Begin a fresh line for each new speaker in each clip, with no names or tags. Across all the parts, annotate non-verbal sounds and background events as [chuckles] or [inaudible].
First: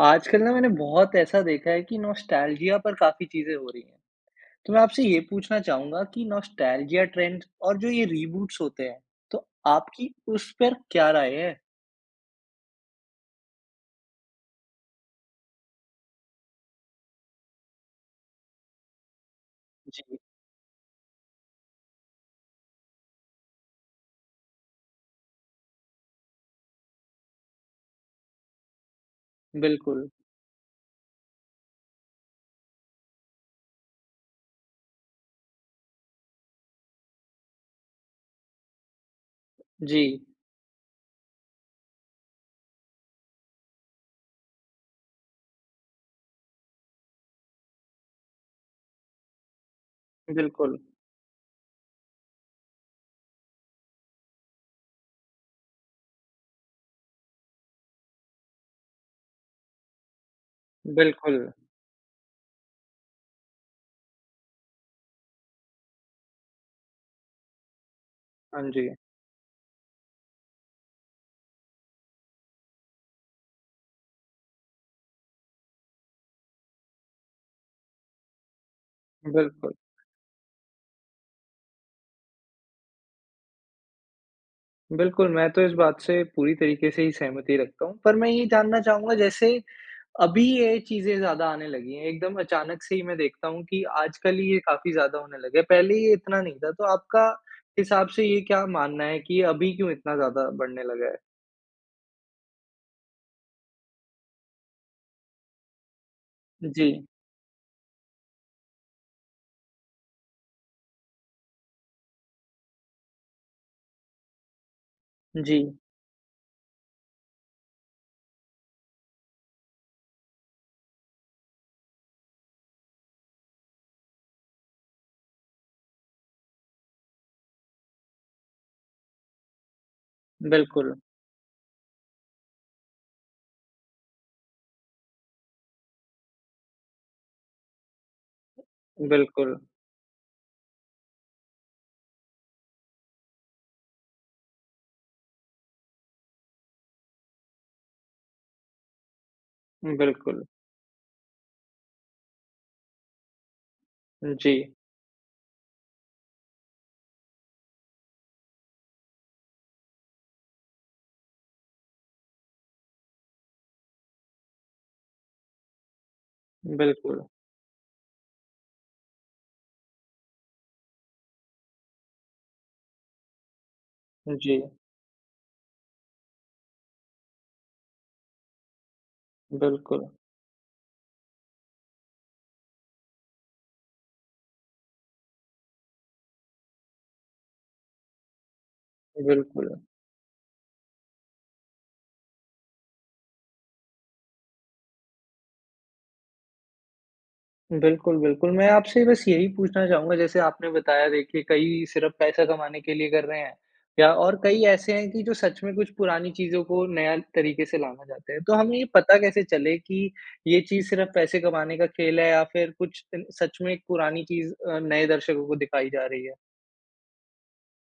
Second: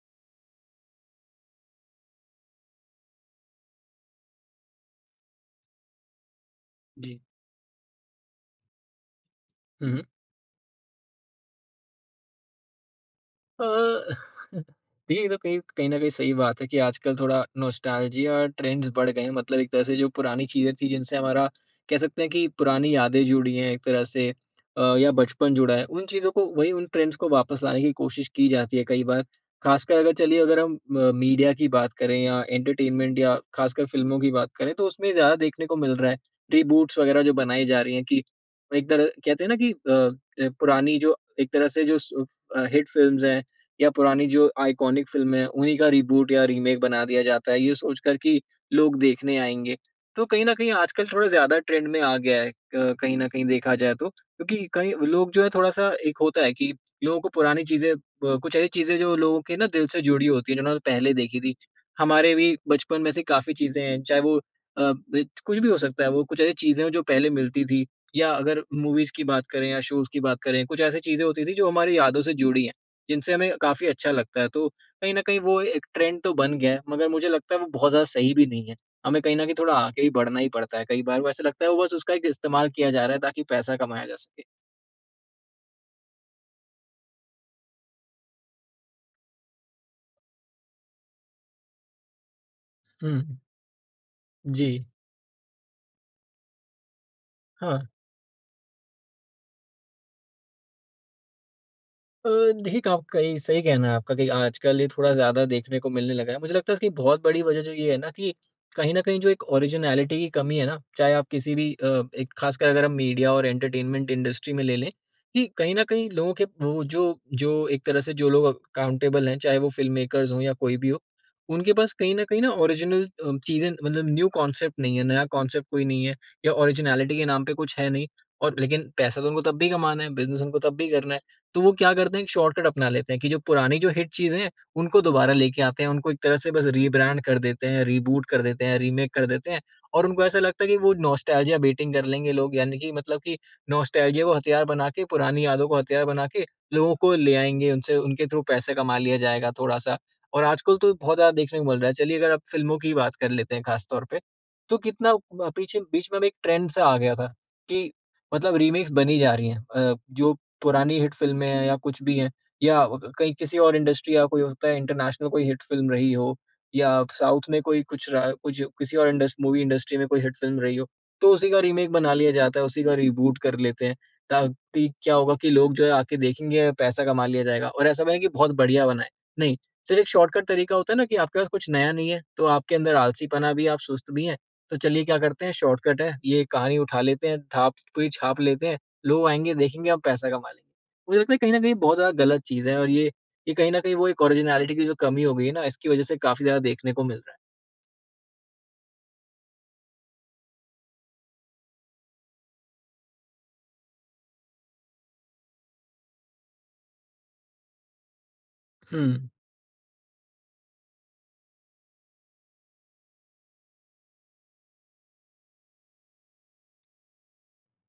आजकल ना मैंने बहुत ऐसा देखा है कि नॉस्टैल्जिया पर काफ़ी चीज़ें हो रही है। तो मैं आपसे ये पूछना चाहूँगा कि नॉस्टैल्जिया
जी।
ट्रेंड और जो ये रीबूट्स होते हैं, तो
हुँ, हुँ।
आपकी उस पर क्या राय है?
अ, [chuckles] देखिए ये तो कहीं कहीं न कहीं सही बात है कि आजकल थोड़ा नॉस्टैल्जिया ट्रेंड्स बढ़ गए हैं। मतलब एक तरह से जो
जी।
पुरानी चीज़ें थीं जिनसे हमारा कह सकते हैं कि पुरानी यादें जुड़ी हैं एक तरह से अ, या बचपन जुड़ा है उन चीज़ों को वही, उन ट्रेंड्स को वापस लाने की कोशिश की जाती है कई बार। ख़ासकर
बिल्कुल।
अगर चलिए अगर हम अ, मीडिया की बात करें या एंटरटेनमेंट या ख़ासकर फिल्मों की बात करें तो उसमें ज़्यादा देखने को मिल रहा है। रीबूट्स वग़ैरह जो बनाई जा रही है कि एक तरह कहते हैं ना कि अ,
जी।
ज पुरानी जो एक तरह से जो स अ, हिट फिल्म्स हैं। या पुरानी जो आइकॉनिक फिल्में हैं, उन्हीं का रीबूट या रीमेक बना दिया जाता है। ये सोच कर कि लोग देखने आएँगे। तो कहीं न कहीं
बिल्कुल।
आजकल थोड़ा ज़्यादा ट्रेंड में आ गया है कहीं न कहीं देखा जाए तो। क्योंकि कई लोग जो है थोड़ा-सा एक होता है कि लोगों को पुरानी चीज़ें अ, कुछ ऐसी चीज़ें जो लोगों के ना दिल से जुड़ी होती हैं जिन्होंनें पहले देखी
बिल्कुल।
थी। हमारे भी बचपन में से काफ़ी चीज़ें हैं चाहे वो अ, ब कुछ भी हो सकता है वो। कुछ ऐसी चीज़ें हैं जो पहले मिलती थी। या
हाँ
अगर
जी।
मूवीज़ की बात करें या, शोज़ की बात करें कुछ ऐसी चीज़ें होती थीं जो हमारी यादों से जुड़ी हैं, जिनसे हमें काफ़ी अच्छा लगता है। तो कहीं न कहीं वो एक ट्रेंड तो बन गया है। मगर मुझे लगता है वो बहुत ज़्यादा सही भी नहीं है। हमें कहीं न कहीं
बिल्कुल।
थोड़ा आगे ही बढ़ना ही पड़ता है। कई बार वो ऐसे लगता है वो बस उसका एक इस्तेमाल किया जा रहा है ताकि पैसा कमाया जा सके।
बिल्कुल, मैं तो इस बात से पूरी तरीके से ही सहमति रखता हूँ। पर मैं ये जानना चाहूँगा जैसे अभी ये चीज़ें ज़्यादा आने लगी हैं। एकदम अचानक से ही मैं
हुँ।
देखता हूँ कि आजकल ये
जी।
काफ़ी ज़्यादा होने लगे हैं। पहले ये इतना नहीं था। तो आपका
हाँ।
हिसाब से ये क्या मानना है कि अभी क्यों इतना ज़्यादा बढ़ने लगा है।
अ, देखिए, क आपका ये सही कहना है आपका कि आजकल ये थोड़ा ज़्यादा देखने को मिलने लगा है। मुझे लगता है इसकी
जी।
बहुत बड़ी वज़ह जो ये है ना कि कहीं न कहीं जो एक ऑरिजिनैलिटी की कमी है ना चाहे आप किसी भी अ, एक ख़ासकर अगर हम मीडिया और एंटरटेनमेंट इंडस्ट्री में ले, लें। कि
जी।
कहीं न कहीं लोगों के वो जो जो एक तरह से जो लोग अकाउंटेबल हैं, चाहे वो फ़िल्म मेकर्स हो या कोई भी हो, उनके पास कहीं न कहीं न, ऑरिजिनल अ, चीज़ें मतलब न्यू कॉन्सेप्ट नहीं है, नया कॉन्सेप्ट कोई नहीं है। या ऑरिजिनैलिटी के नाम पे कुछ है नहीं। और लेकिन पैसा तो उनको तब भी कमाना है, बिज़नेस उनको तब भी
बिल्कुल।
करना है। तो वो क्या करते हैं? एक शॉर्टकट अपना लेते हैं कि जो पुरानी जो हिट चीज़ें हैं, उनको दोबारा लेके आते हैं, उनको एक तरह से बस रीब्रैंड कर देते हैं, रीबूट कर देते हैं, रीमेक कर देते
बिल्कुल।
हैं। और उनको ऐसा लगता है कि वो नॉस्टेल्जिया बेटिंग कर लेंगे लोग। यानी कि मतलब कि नॉस्टेल्जिया को हथियार बना के, पुरानी यादों को हथियार बना के लोगों को ले आएँगे। उनसे उनके थ्रू पैसे कमा लिया जाएगा थोड़ा-सा।
बिल्कुल।
और आजकल तो बहुत ज़्यादा देखने को मिल रहा है। चलिए अगर आप फ़िल्मों की ही बात कर लेते हैं ख़ास तौर पे,
जी।
तो कितना ब पीछे बीच में एक ट्रेंड सा आ गया था कि मतलब रीमेक्स बनी जा रही हैं। अ, जो पुरानी हिट फ़िल्में हैं या कुछ भी है, या क कहीं किसी और इंडस्ट्री या कोई हो सकता है इंटरनेशनल कोई हिट फ़िल्म रही हो, या
बिल्कुल।
साउथ में कोई कुछ रहा कुछ किसी और इंडस मूवी इंडस्ट्री में कोई हिट फ़िल्म रही हो। तो उसी का रीमेक बना लिया जाता है, उसी का रिबूट कर लेते हैं
हुँ, जी।
ताकि क्या होगा कि लोग जो है आके देखेंगे पैसा कमा लिया जाएगा। और ऐसा नहीं है कि बहुत बढ़िया बना है, नहीं।
बिल्कुल।
सिर्फ़ शॉर्टकट तरीका होता है ना कि आपके पास कुछ नया नहीं है तो आपके अंदर आलसीपना भी है, आप सुस्त भी है तो चलिए क्या करते हैं शॉर्टकट है। ये कहानी उठा लेते हैं, थाप कोई छाप लेते हैं। लोग आएँगे
बिल्कुल।
देखेंगे हम पैसा कमा लेंगे। मुझे लगता है कहीं न कहीं बहुत ज़्यादा गलत चीज़ है। और ये ये कहीं न कहीं वो एक ऑरिजिनैलिटी की जो कमी हो गई है ना इसकी वज़ह से काफ़ी ज़्यादा देखने को मिल रहा है।
बिल्कुल, बिल्कुल, मैं आपसे बस यही पूछना चाहूँगा जैसे आपने बताया देखिए कई सिर्फ़ पैसा कमाने के लिए कर रहे हैं। या और कई ऐसे हैं कि जो सच में कुछ पुरानी चीजों को नया तरीके से लाना चाहते है, तो हमें ये पता
हुँ।
कैसे चले की ये चीज़ सिर्फ पैसे कमाने का खेल है या फिर कुछ सच में पुरानी चीज़ नए दर्शकों को दिखाई जा रही है।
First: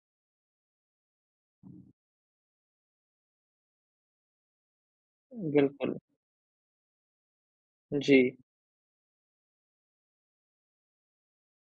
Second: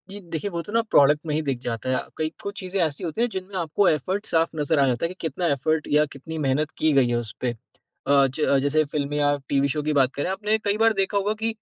जी, देखिए वो तो ना प्रोडक्ट में ही दिख जाता है, कई कुछ चीज़ें ऐसी होती हैं जिनमें आपको एफ़र्ट साफ़ नज़र आ जाता है कि कितना एफ़र्ट
बिल्कुल।
या कितनी मेहनत की गई है उस पे, अ,
जी।
ज जैसे फ़िल्म या टीवी शो की बात करें आपने कई बार देखा होगा कि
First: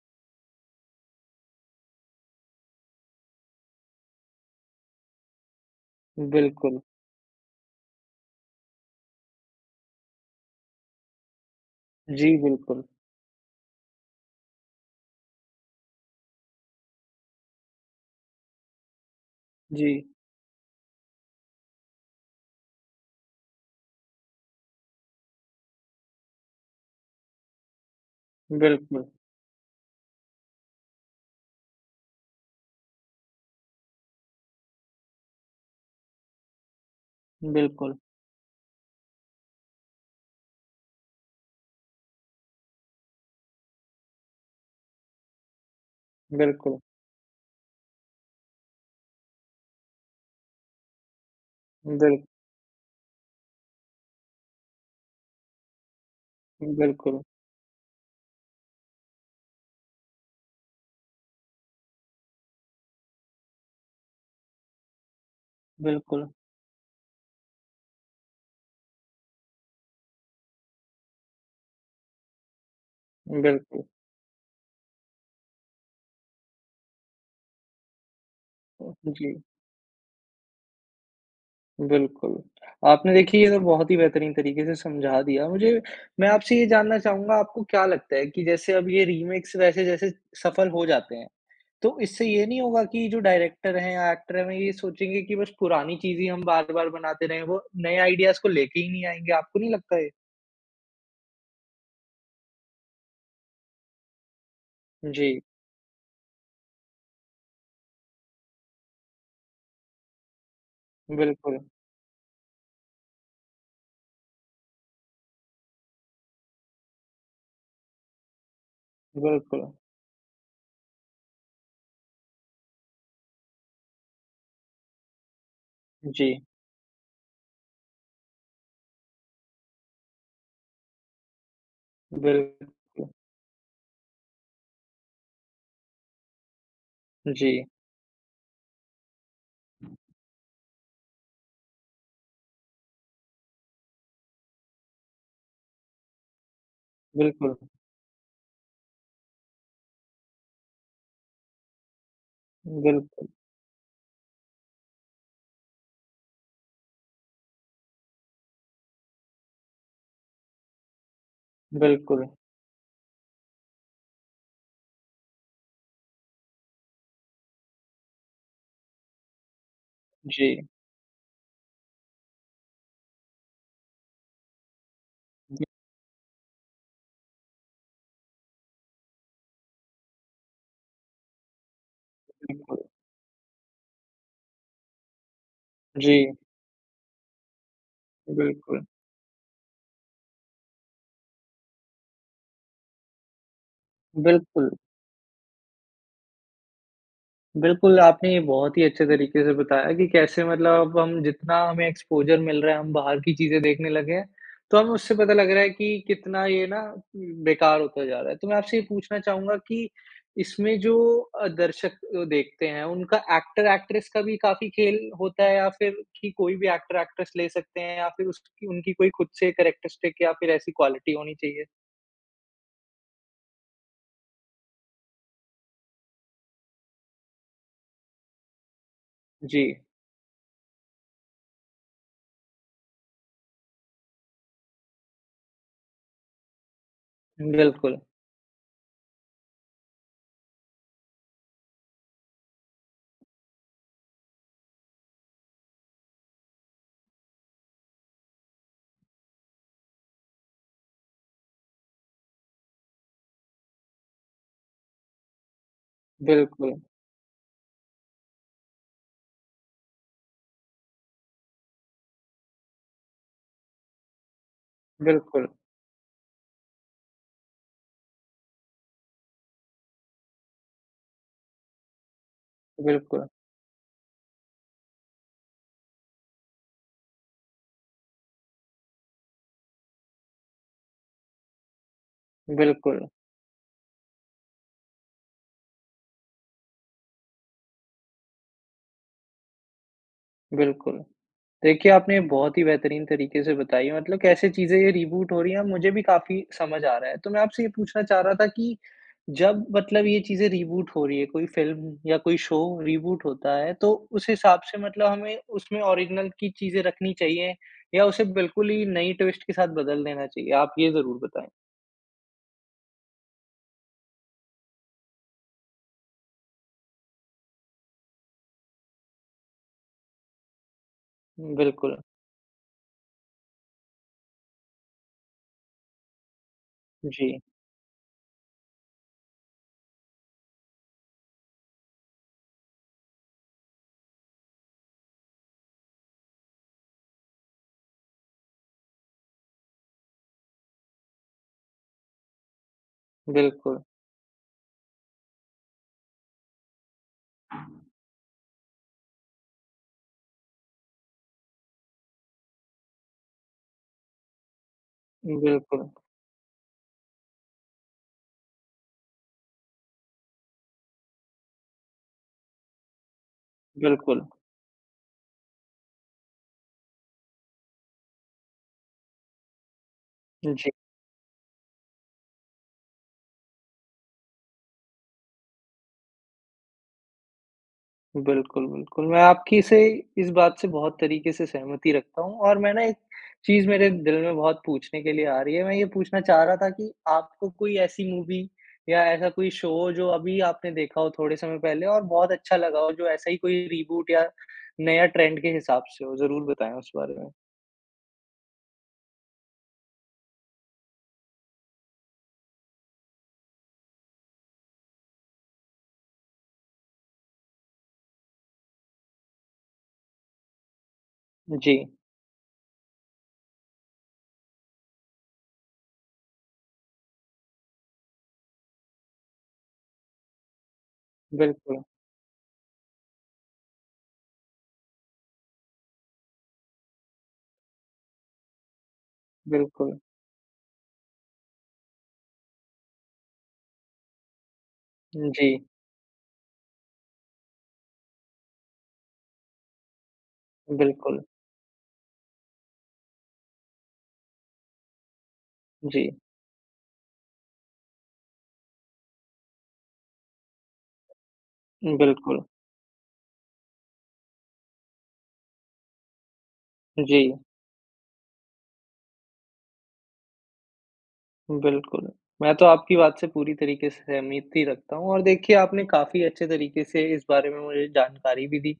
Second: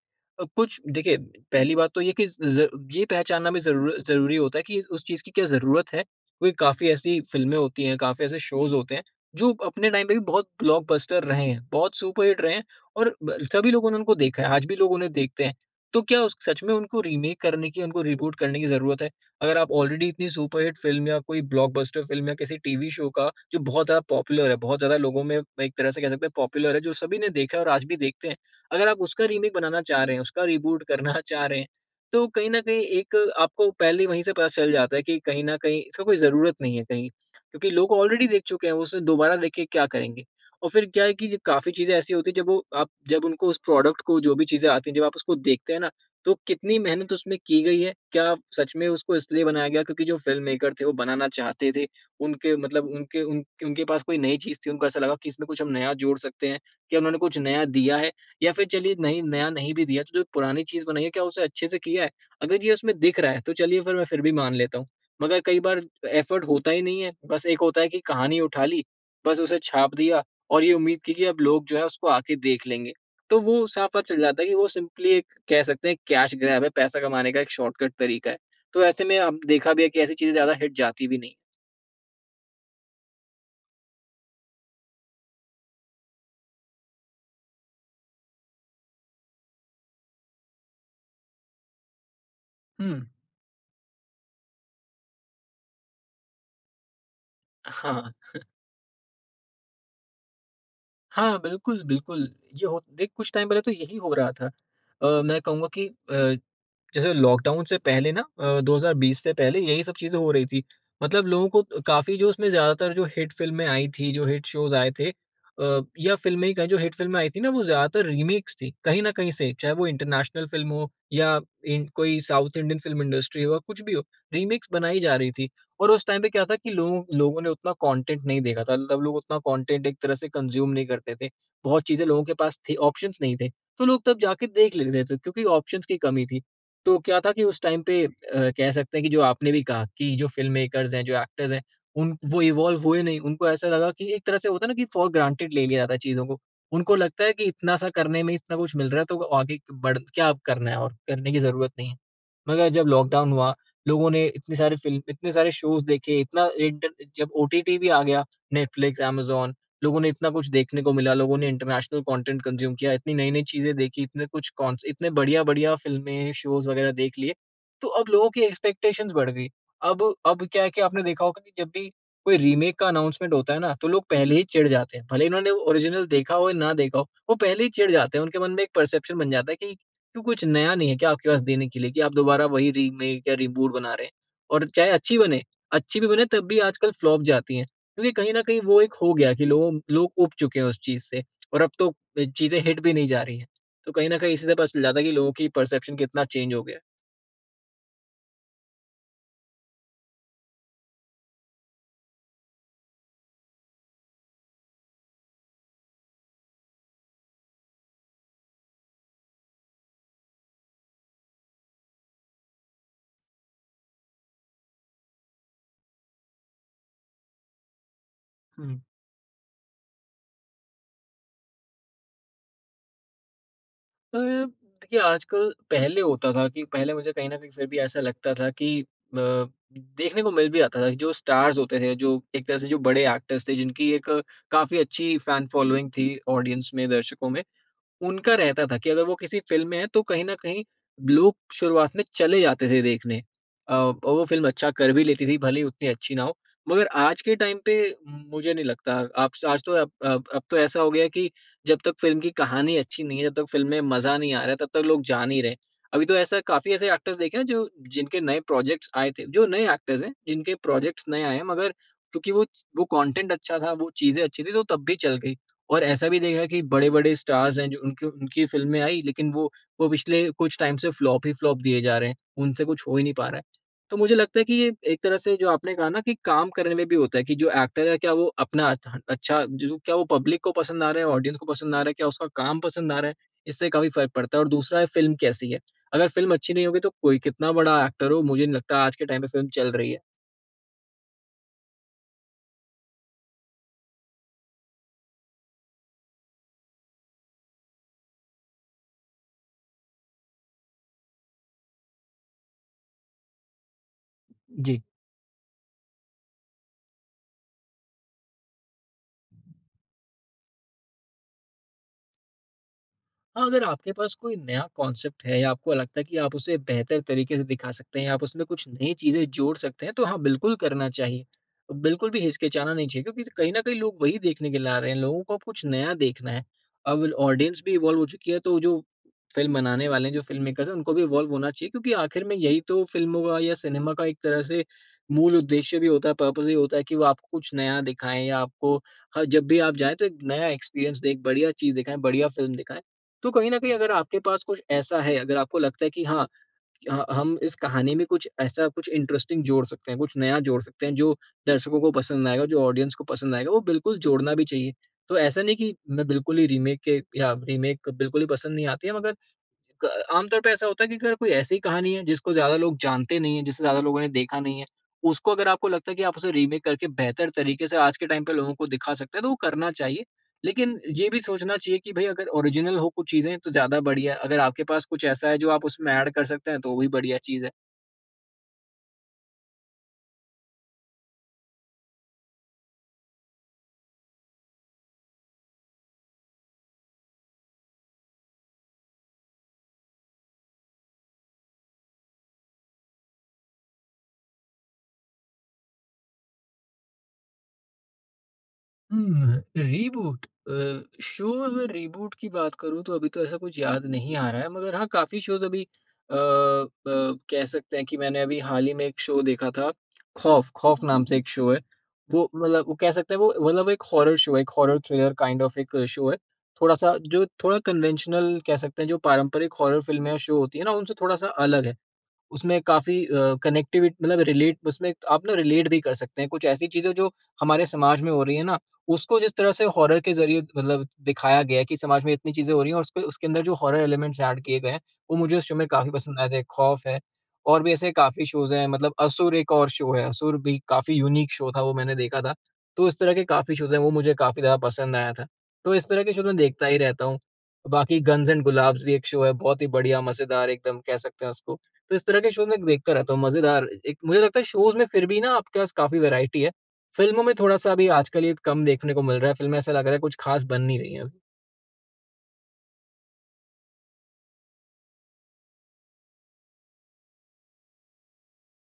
कुछ देखिए पहली बात तो ये कि ज ये पहचानना भी ज़रूर ज़रूरी होता है कि उस चीज़ की क्या ज़रूरत है क्योंकि
बिल्कुल।
काफ़ी ऐसी फ़िल्में होती हैं, काफ़ी ऐसे शोज होते हैं जो अपने टाइम पर भी बहुत ब्लॉकबस्टर रहे हैं, बहुत सुपर
जी,
हिट रहे हैं
बिल्कुल।
और ब सभी लोगों ने उनको देखा है, आज भी लोग उन्हें देखते हैं। तो क्या उस सच में उनको रीमेक करने की उनको रीबूट करने की ज़रूरत है। अगर आप
जी।
ऑलरेडी इतनी सुपर हिट फ़िल्म या कोई ब्लॉकबस्टर फ़िल्म या किसी टीवी शो का जो बहुत ज़्यादा पॉपुलर है, बहुत ज़्यादा लोगों में एक तरह से कह सकते हैं पॉपुलर है जो सभी ने देखा है और आज भी देखते हैं, अगर आप
बिल्कुल।
उसका रीमेक बनाना चाह रहे हैं, उसका रिबूट करना चाह रहे हैं तो कहीं न कहीं एक आपको पहले वहीं से पता चल जाता है कि कहीं न कहीं इसका कोई ज़रूरत नहीं है कहीं, क्योंकि लोग
बिल्कुल।
ऑलरेडी देख चुके हैं वो उसे दोबारा देख के क्या करेंगे? और फिर क्या है कि काफ़ी चीज़ें ऐसी होती है जब वो आप जब उनको उस प्रोडक्ट को जो भी चीज़ें आती हैं, जब आप उसको देखते हैं ना, तो कितनी
बिल्कुल।
मेहनत उसमें की गई है, क्या सच में उसको इसलिए बनाया गया क्योंकि जो फ़िल्ममेकर थे, वो बनाना चाहते थे,
बिल
उनके मतलब उनके उन उनके पास कोई नई चीज़ थी, उनको ऐसा लगा कि इसमें कुछ हम नया जोड़ सकते हैं, क्या उन्होंने
बिल्कुल।
कुछ नया दिया है? या फिर चलिए नहीं नया नहीं भी दिया तो जो पुरानी चीज़ बनाई है क्या उसे अच्छे से किया है? अगर ये उसमें दिख रहा है, तो चलिए फिर मैं फिर भी मान लेता हूँ। मगर कई बार
बिल्कुल।
एफ़र्ट होता ही नहीं है। बस एक होता है कि कहानी उठा ली, बस उसे छाप दिया और ये उम्मीद की कि अब लोग जो है उसको आके देख लेंगे, तो वो
बिल्कुल।
साफ़-साफ़ चल जाता है कि वो सिंपली एक कह सकते हैं कैश ग्रैब है पैसा कमाने का एक शॉर्टकट तरीका है। तो
आप
ऐसे में अब
जी।
देखा भी है कि ऐसी चीज़ें ज़्यादा हिट जाती भी नहीं।
बिल्कुल, आपने देखिए ये तो बहुत ही बेहतरीन तरीके से समझा दिया मुझे, मैं आपसे ये जानना चाहूँगा आपको क्या लगता है कि जैसे अब ये रीमेक वैसे जैसे सफल हो जाते हैं। तो इससे ये नहीं होगा की
हुँ।
जो डायरेक्टर है या एक्टर है वे ये सोचेंगे की बस पुरानी चीज़ ही हम बार-बार बनाते रहे वो नए
हाँ।
आईडियाज़
[chuckles]
को लेके ही नहीं आएँगे, आपको नहीं लगता ये?
हाँ, बिल्कुल, बिल्कुल, ये होत देख, कुछ टाइम पहले तो यही हो रहा था। अ, मैं
जी।
कहूँगा कि अ, जैसे लॉकडाउन से पहले ना अ, 2020 से पहले, यही सब चीज़ें हो रही थी। मतलब लोगों
बिल्कुल।
को काफ़ी, जो उसमें ज़्यादातर जो हिट फ़िल्में आई थीं, जो हिट शोज़ आए थे अ, या फ़िल्में ही कहें, जो हिट फ़िल्में आई थीं ना, वो ज़्यादातर रीमेक्स थीं, कहीं न कहीं से।
बिल्कुल।
चाहे वो इंटरनेशनल फ़िल्म हो या इन कोई साउथ इंडियन फ़िल्म इंडस्ट्री हो या कुछ भी हो, रीमेक्स बनाई जा रही थीं और उस टाइम पे
जी।
क्या था कि लोग लोगों ने उतना कॉन्टेंट नहीं देखा था, तब लोग उतना कॉन्टेंट एक तरह से कंज़्यूम नहीं करते थे। बहुत चीज़ें लोगों के पास थीं
बिल्कुल।
ऑप्शंस नहीं थे। तो लोग तब जाके देख लेते थे, क्योंकि ऑप्शंस की कमी थी। तो क्या था कि उस
जी।
टाइम पे अ, कह सकते हैं कि जो आपने भी कहा कि जो फ़िल्ममेकर्स हैं, जो एक्टर्स हैं, उन क वो इवॉल्व हुए नहीं। उनको ऐसा लगा कि एक तरह से होता है ना कि फ़ॉर ग्रांटेड ले लिया जाता है चीज़ों को। उनको लगता है कि
बिल्कुल।
इतना-सा करने ही में इतना कुछ मिल रहा है, तो वो आगे क बढ़ क्या अब करना है और? करने की ज़रूरत नहीं है। मगर जब
बिल्कुल।
लॉकडाउन हुआ, लोगों ने इतनी सारी फ़िल्म, इतने सारे शोज़ देखे, इतना इंटर्न जब ओटीटी भी आ गया, नेटफ्लिक्स, एमेज़ॉन, लोगों ने इतना कुछ देखने को मिला, लोगों ने इंटरनेशनल
बिल्कुल।
कॉन्टेंट कंज़्यूम किया, इतनी नई-नई चीज़ें देखी, इतने कुछ कॉन्स इतने बढ़िया-बढ़िया फ़िल्में, शोज़ वगैरह देख लिए, तो अब लोगों की एक्सपेक्टेशन्स बढ़ गयी। अब अब
जी।
क्या है कि आपने देखा होगा कि जब भी कोई रीमेक का अनाउंसमेंट होता है ना, तो लोग पहले ही चिढ़ जाते हैं। भले ही इन्होंने वो ओरिजिनल देखा हो या ना देखा हो, वो पहले ही चिढ़ जाते हैं। उनके मन में एक परसेप्शन बन जाता है कि, "क्यों, कुछ नया नहीं है क्या आपके पास देने के लिए, कि आप दोबारा वही
बिल्कुल।
रीमेक या रीबूट बना रहे हैं?" और चाहे अच्छी बने, अच्छी भी बने,
जी।
तब भी आजकल फ्लॉप जाती हैं, क्योंकि कहीं न कहीं, वो
बिल्कुल।
एक हो गया है कि लोगों लोग ऊब चुके हैं उस चीज़ से और अब तो अ, चीज़ें हिट भी नहीं जा रही हैं। तो कहीं न कहीं इसी से पता
बिल्कुल।
चल जाता है कि लोगों की परसेप्शन कितना चेंज हो गया है।
बिल्कुल। आपने ये बहुत ही अच्छे तरीके से बताया कि कैसे मतलब अब हम जितना हमें एक्सपोज़र मिल रहा है, हम बाहर की चीज़ें देखने लगे हैं। तो हमें उससे पता लग रहा हैं कि कितना ये ना बेकार होता जा रहा है। तो मैं आपसे ये पूछना चाहूँगा कि इसमें जो दर्शक देखते हैं, उनका एक्टर-एक्ट्रेस का भी काफ़ी खेल होता है या फिर कि कोई भी एक्टर-एक्ट्रेस ले सकते हैं या फिर उसकी
हुँ।
उनकी कोई खुद से कैरेक्टरिस्टिक या फिर ऐसी क्वालिटी होनी चाहिए?
अप देखिए आजकल पहले होता था कि पहले मुझे कहीं न कहीं फिर भी ऐसा लगता था कि अ,
जी।
देखने को मिल भी जाता था जो स्टार्स होते थे, जो एक तरह से जो बड़े एक्टर्स थे, जिनकी एक काफ़ी अच्छी फैन फ़ॉलोइंग थी ऑडियंस में, दर्शकों में
बिल्कुल।
उनका रहता था कि अगर वो किसी फ़िल्म में हैं तो कहीं न कहीं लोग शुरुआत में चले जाते थे देखने। अ, और वो फ़िल्म अच्छा कर भी लेती थी भले ही उतनी अच्छी ना हो। मगर आज के टाइम पे मुझे नहीं लगता आप आज तो अब अब अब तो ऐसा हो गया है कि जब तक फ़िल्म की कहानी अच्छी नहीं हैं, जब तक फ़िल्म में मज़ा नहीं आ रहा हैं, तब तक लोग जा नहीं रहे हैं। अभी तो ऐसा काफ़ी
बिल्कुल।
ऐसे एक्टर्स देखे हैं जो जिनके नए प्रोजेक्ट्स आए थे, जो नए एक्टर्स हैं, जिनके प्रोजेक्ट्स नए आये हैं मगर क्योकि वो वो कॉटेंट अच्छा था, वो चीज़ें अच्छी थी तो तब भी चल गयी।
बिल्कुल।
और ऐसा भी देखा कि बड़े-बड़े स्टार्स हैं जो उनके उनकी फ़िल्में आईं लेकिन वो वो पिछले कुछ टाइम से फ्लॉप ही फ्लॉप दिए जा रहे हैं। उनसे कुछ हो ही नहीं पा
बिल्कुल।
रहा हैं। तो मुझे लगता है कि ये एक तरह से जो आपने कहा न कि काम करने में भी होता हैं कि जो एक्टर है क्या वो अपना अ, अच्छा जो क्या वो पब्लिक को पसंद आ रहा हैं? ऑडियंस को पसंद आ रहा हैं? क्या उसका काम पसंद आ
बिल्कुल।
रहा है? इससे काफ़ी फ़र्क पड़ता है। और दूसरा है फ़िल्म कैसी है? अगर फ़िल्म अच्छी नहीं होगी तो कोई कितना बड़ा एक्टर हो, मुझे नहीं लगता आज के टाइम पे फ़िल्म चल रही है।
बिल्कुल देखिए आपने बहुत ही बेहतरीन तरीके से बताई है मतलब कैसे चीज़ें ये रिबूट हो रही हैं मुझे भी काफ़ी समझ आ रहा है। तो मैं आपसे ये पूछना चाह रहा था कि जब मतलब ये चीज़ें रिबूट हो रही हैं कोई फिल्म या कोई शो रिबूट होता है तो, उस हिसाब से
जी।
मतलब हमें उसमें ओरिज़िनल की चीज़ें रखनी चाहिए या उसे बिल्कुल ही नई ट्विस्ट के साथ बदल देना चाहिए? आप ये ज़रूर बताएँ।
हाँ, अगर आपके पास कोई नया कॉन्सेप्ट है या आपको लगता है कि आप उसे बेहतर तरीके से दिखा सकते हैं, आप उसमें कुछ नई चीज़ें जोड़ सकते हैं, तो हाँ बिल्कुल करना चाहिए।
बिल्कुल।
बिल्कुल भी हिचकिचाना नहीं चाहिए। क्योंकि कहीं न कहीं लोग वही देखने के लिए आ रहे हैं, लोगों को कुछ नया देखना है। अब
जी।
ऑडियंस भी इवॉल्व हो चुकी है तो जो फ़िल्म बनाने वाले हैं, जो फ़िल्म मेकर्स हैं उनको भी इवॉल्व होना चाहिए। क्योंकि आख़िर में यही तो फ़िल्मों का या सिनेमा का एक तरह से मूल उद्देश्य भी होता है। पर्पस यहीं होता है की वो आपको कुछ नया दिखाएँ या आपको ह जब भी आप जाएँ तो एक नया एक्सपीरियंस, एक बढ़िया चीज़ दिखाएँ, बढ़िया फ़िल्म दिखाएँ। तो कहीं न कहीं
बिल्कुल।
अगर आपके पास कुछ ऐसा है अगर आपको लगता है कि हाँ, ह हम इस कहानी में कुछ ऐसा कुछ इंटरेस्टिंग जोड़ सकते हैं, कुछ नया जोड़ सकते हैं जो दर्शकों को पसंद आएगा, जो ऑडियंस को पसंद आएगा, वो बिल्कुल जोड़ना भी चाहिए। तो ऐसा नहीं कि
बिल्कुल।
मैं बिल्कुल ही रीमेक के या रीमेक बिल्कुल ही पसंद नहीं आती है मगर क आम तौर पे ऐसा होता है कि अगर कोई ऐसी ही कहानी है जिसको ज़्यादा लोग जानते नहीं है, जिसे ज़्यादा लोगों ने
बिल्कुल।
देखा नहीं है, उसको अगर आपको लगता है कि आप उसे रीमेक करके बेहतर तरीके से आज के टाइम पे लोगों को दिखा सकते हैं तो वो करना चाहिए।
जी।
लेकिन ये भी सोचना चाहिए कि भाई अगर ओरिज़िनल हो कुछ चीज़ें तो ज़्यादा बढ़िया है। अगर आपके पास कुछ ऐसा है जो आप उसमें ऐड कर सकते हैं तो वो भी बढ़िया चीज़ है।
बिल्कुल, बिल्कुल, मैं आपकी से इस बात से बहुत तरीके से सहमति रखता हूँ, और मैं ना एक चीज़ मेरे दिल में बहुत पूछने के लिए आ रही है। मैं ये पूछना चाह रहा था कि आपको कोई ऐसी मूवी या ऐसा कोई शो हो, जो अभी आपने देखा हो थोड़े समय पहले और बहुत अच्छा लगा हो, जो ऐसा ही कोई रीबूट या नया ट्रेंड के हिसाब से हो, ज़रूर बताएँ उस बारे में?
हुँ, अह रीबूट अ, शो अगर रीबूट की बात करूँ तो अभी तो ऐसा कुछ याद नहीं आ रहा है मगर हाँ, काफ़ी शोज अभी अ, ब कह सकते हैं कि मैंने अभी हाल ही में एक शो देखा था, [smacks lips] खौफ, खौफ नाम से एक शो है,
जी।
वो मतलब वो कह सकते है वो मतलब एक हॉरर शो है, एक हॉरर थ्रिलर काइंड ऑफ एक शो है। थोड़ा-सा जो थोड़ा कन्वेंशनल कह सकते हैं जो पारंपरिक हॉरर फिल्में या शो होती है ना उनसे थोड़ा-सा अलग है,
बिल्कुल।
उसमें काफ़ी अ, कनेक्टिव मतलब रिलेट उसमें आप ना रिलेट भी कर सकते हैं कुछ ऐसी चीज़ें जो हमारे समाज में हो रही है ना उसको जिस तरह से
बिल्कुल।
हॉरर के ज़रिए मतलब दिखाया गया है कि समाज में इतनी चीज़ें हो रही हैं और उसके उसके अंदर जो हॉरर एलिमेंट्स एड किए गए हैं वो
हुँ,
मुझे उस शो
जी।
में काफ़ी पसंद आए थे। खौफ है और भी ऐसे काफ़ी शोज हैं मतलब असुर एक और शो है, असुर भी काफ़ी
बिल्कुल।
यूनिक शो था वो मैंने देखा था। तो इस तरह के काफ़ी शोज हैं वो मुझे काफ़ी ज़्यादा पसंद आया था। तो इस तरह
जी।
के शोज में देखता ही रहता हूँ। बाकी गंस एण्ड गुलाब्स भी एक शो है बहुत ही बढ़िया, मज़ेदार एकदम कह सकते हैं उसको। तो इस तरह के
बिल्कुल।
शोज में देखता रहता हूँ मज़ेदार एक मुझे लगता है शोज में फिर भी ना आपके पास काफ़ी वेराइटी है। फिल्मों में
जी।
थोड़ा-सा अभी आजकल ये कम देखने को मिल रहा है। फिल्में ऐसा लग रहा है कुछ ख़ास बन नहीं रही है अब।
बिल्कुल, मैं तो आपकी बात से पूरी तरीके से सहमति रखता हूँ, और देखिए आपने काफ़ी अच्छे तरीके से इस बारे में मुझे जानकारी भी दी।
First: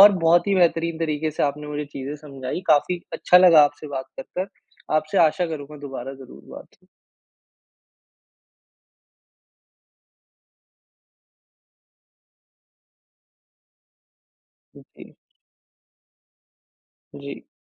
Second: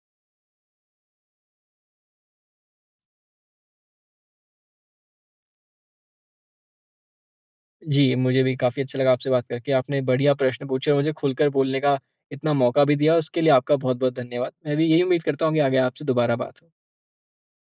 और बहुत ही बेहतरीन तरीके से आपने मुझे चीज़ें समझायी, काफ़ी अच्छा लगा आपसे बात कर कर। आपसे आशा करूँगा दोबारा ज़रूर बात हो।
जी, मुझे भी काफ़ी अच्छा लगा आपसे बात करके। आपने बढ़िया प्रश्न पूछे, मुझे खुलकर बोलने का इतना मौका भी दिया, उसके लिए आपका बहुत-बहुत धन्यवाद। मैं
उ,
भी यही
जी।
उम्मीद करता हूँ कि आगे आपसे दोबारा बात हो।
जी।